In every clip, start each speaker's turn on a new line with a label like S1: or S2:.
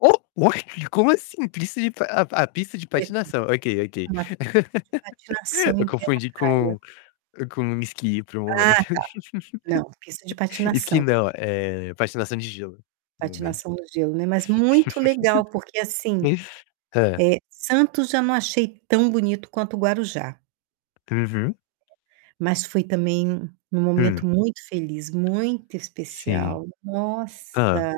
S1: O oi? Como assim? Pista de pa a p a pista de
S2: É que
S1: patinação. Ok, ok.
S2: uma pista de patinação
S1: Eu
S2: em plena a
S1: confundi
S2: praia.
S1: com com esqui por um
S2: Ah, tá.
S1: momento.
S2: Não, pista de
S1: Esqui
S2: patinação.
S1: não, eh, patinação de gelo, no momento.
S2: Patinação no gelo, né. Mas muito legal, porque assim,
S1: Hã.
S2: eh, Santos já não achei tão bonito quanto Guarujá.
S1: Uhum.
S2: Mas foi também um
S1: Hum.
S2: momento muito feliz, muito
S1: Sim.
S2: especial.
S1: Hã.
S2: Nossa!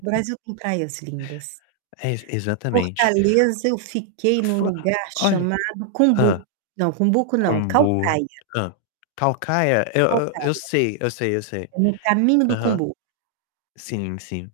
S2: O Brasil tem praias lindas.
S1: É, ex exatamente.
S2: Fortaleza eu fiquei num
S1: Fu
S2: lugar
S1: olha
S2: chamado
S1: Hã.
S2: Cumbuco. Não, Cumbuco não,
S1: Kombu.
S2: Caucaia.
S1: Hã. Caucaia? Eu eu eu
S2: Caucaia.
S1: sei, eu sei, eu sei.
S2: É no caminho do
S1: Aham.
S2: Cumbuco.
S1: Sim, sim.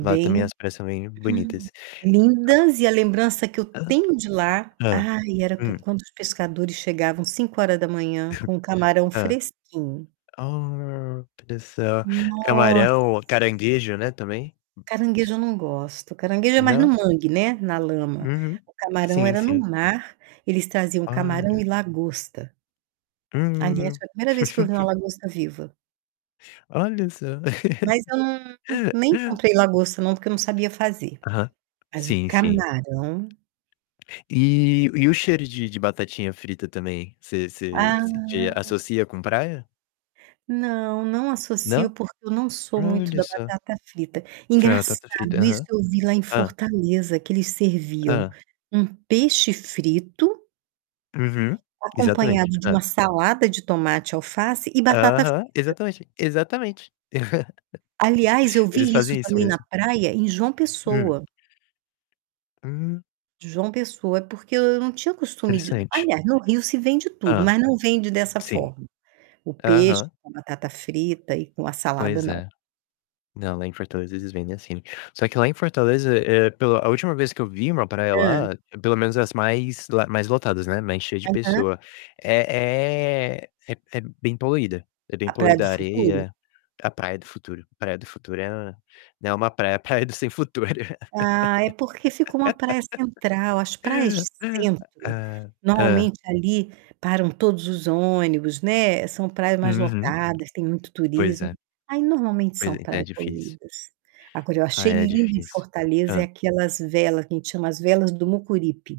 S1: Lá também as praias são bem bonitas.
S2: Lindas e a lembrança que eu
S1: A Hã?
S2: tenho de lá,
S1: Hã.
S2: ai, era q
S1: Hum.
S2: quando os pescadores chegavam 5h com o camarão
S1: Hã.
S2: fresquinho.
S1: Olha só.
S2: Nossa!
S1: Camarão, caranguejo, né, também.
S2: Caranguejo eu não gosto. Caranguejo é mais no
S1: Não?
S2: mangue, né, na lama.
S1: Uhum.
S2: O camarão
S1: Sim,
S2: era no
S1: sim.
S2: mar. Eles traziam camarão
S1: Olha.
S2: e lagosta. Aliás,
S1: Hum.
S2: foi a primeira vez que eu vi uma lagosta viva.
S1: Olha só.
S2: Mas eu não nem comprei lagosta não, porque eu não sabia fazer.
S1: Aham.
S2: Mas o
S1: Sim, sim.
S2: camarão
S1: E e o cheiro de de batatinha frita também, você você
S2: Ah.
S1: você associa com praia?
S2: Não, não associo,
S1: Não?
S2: porque eu não sou muito
S1: Olha
S2: da
S1: só.
S2: batata frita.
S1: Fr batata frita,
S2: Engraçado, isso
S1: aham.
S2: eu vi lá em
S1: Hã.
S2: Fortaleza, que eles serviam
S1: Hã.
S2: um peixe frito
S1: Uhum, exatamente.
S2: acompanhado de
S1: Hã.
S2: uma salada de tomate, alface e batata frita.
S1: Aham, exatamente, exatamente.
S2: Aliás, eu
S1: Eles
S2: vi isso
S1: fazem isso
S2: também na
S1: mesmo.
S2: praia em João
S1: Hum.
S2: Pessoa.
S1: Hum.
S2: João Pessoa. É porque eu não tinha costume de
S1: Interessante.
S2: aliás, no Rio se vende tudo,
S1: Hã.
S2: mas não vende dessa
S1: Sim.
S2: forma. O peixe
S1: Aham.
S2: com batata frita e com a salada,
S1: Pois
S2: não.
S1: é. Não, lá em Fortaleza eles vendem assim. Só que lá em Fortaleza, eh, pela a última vez que eu vi uma praia
S2: Hã.
S1: lá, pelo menos as mais lá mais lotadas, né, mais cheia de
S2: Aham.
S1: pessoa, é é é é bem poluída. É bem
S2: A Praia do
S1: poluída a
S2: Futuro?
S1: areia a Praia do Futuro. Praia do Futuro é, né, uma praia praia do sem futuro.
S2: Ah, é porque fica uma praia central. As praias de centro,
S1: Ah. Hã.
S2: normalmente ali param todos os ônibus, né, são praias mais
S1: Uhum.
S2: lotadas, tem muito
S1: Pois
S2: turismo,
S1: é.
S2: aí normalmente
S1: Pois
S2: são
S1: é, ainda é
S2: praias
S1: difícil.
S2: poluídas. Agora eu achei
S1: Ai, é
S2: lindo em
S1: difícil.
S2: Fortaleza é
S1: Hã.
S2: aquelas vela, que a gente chama as Velas do Mucuripe.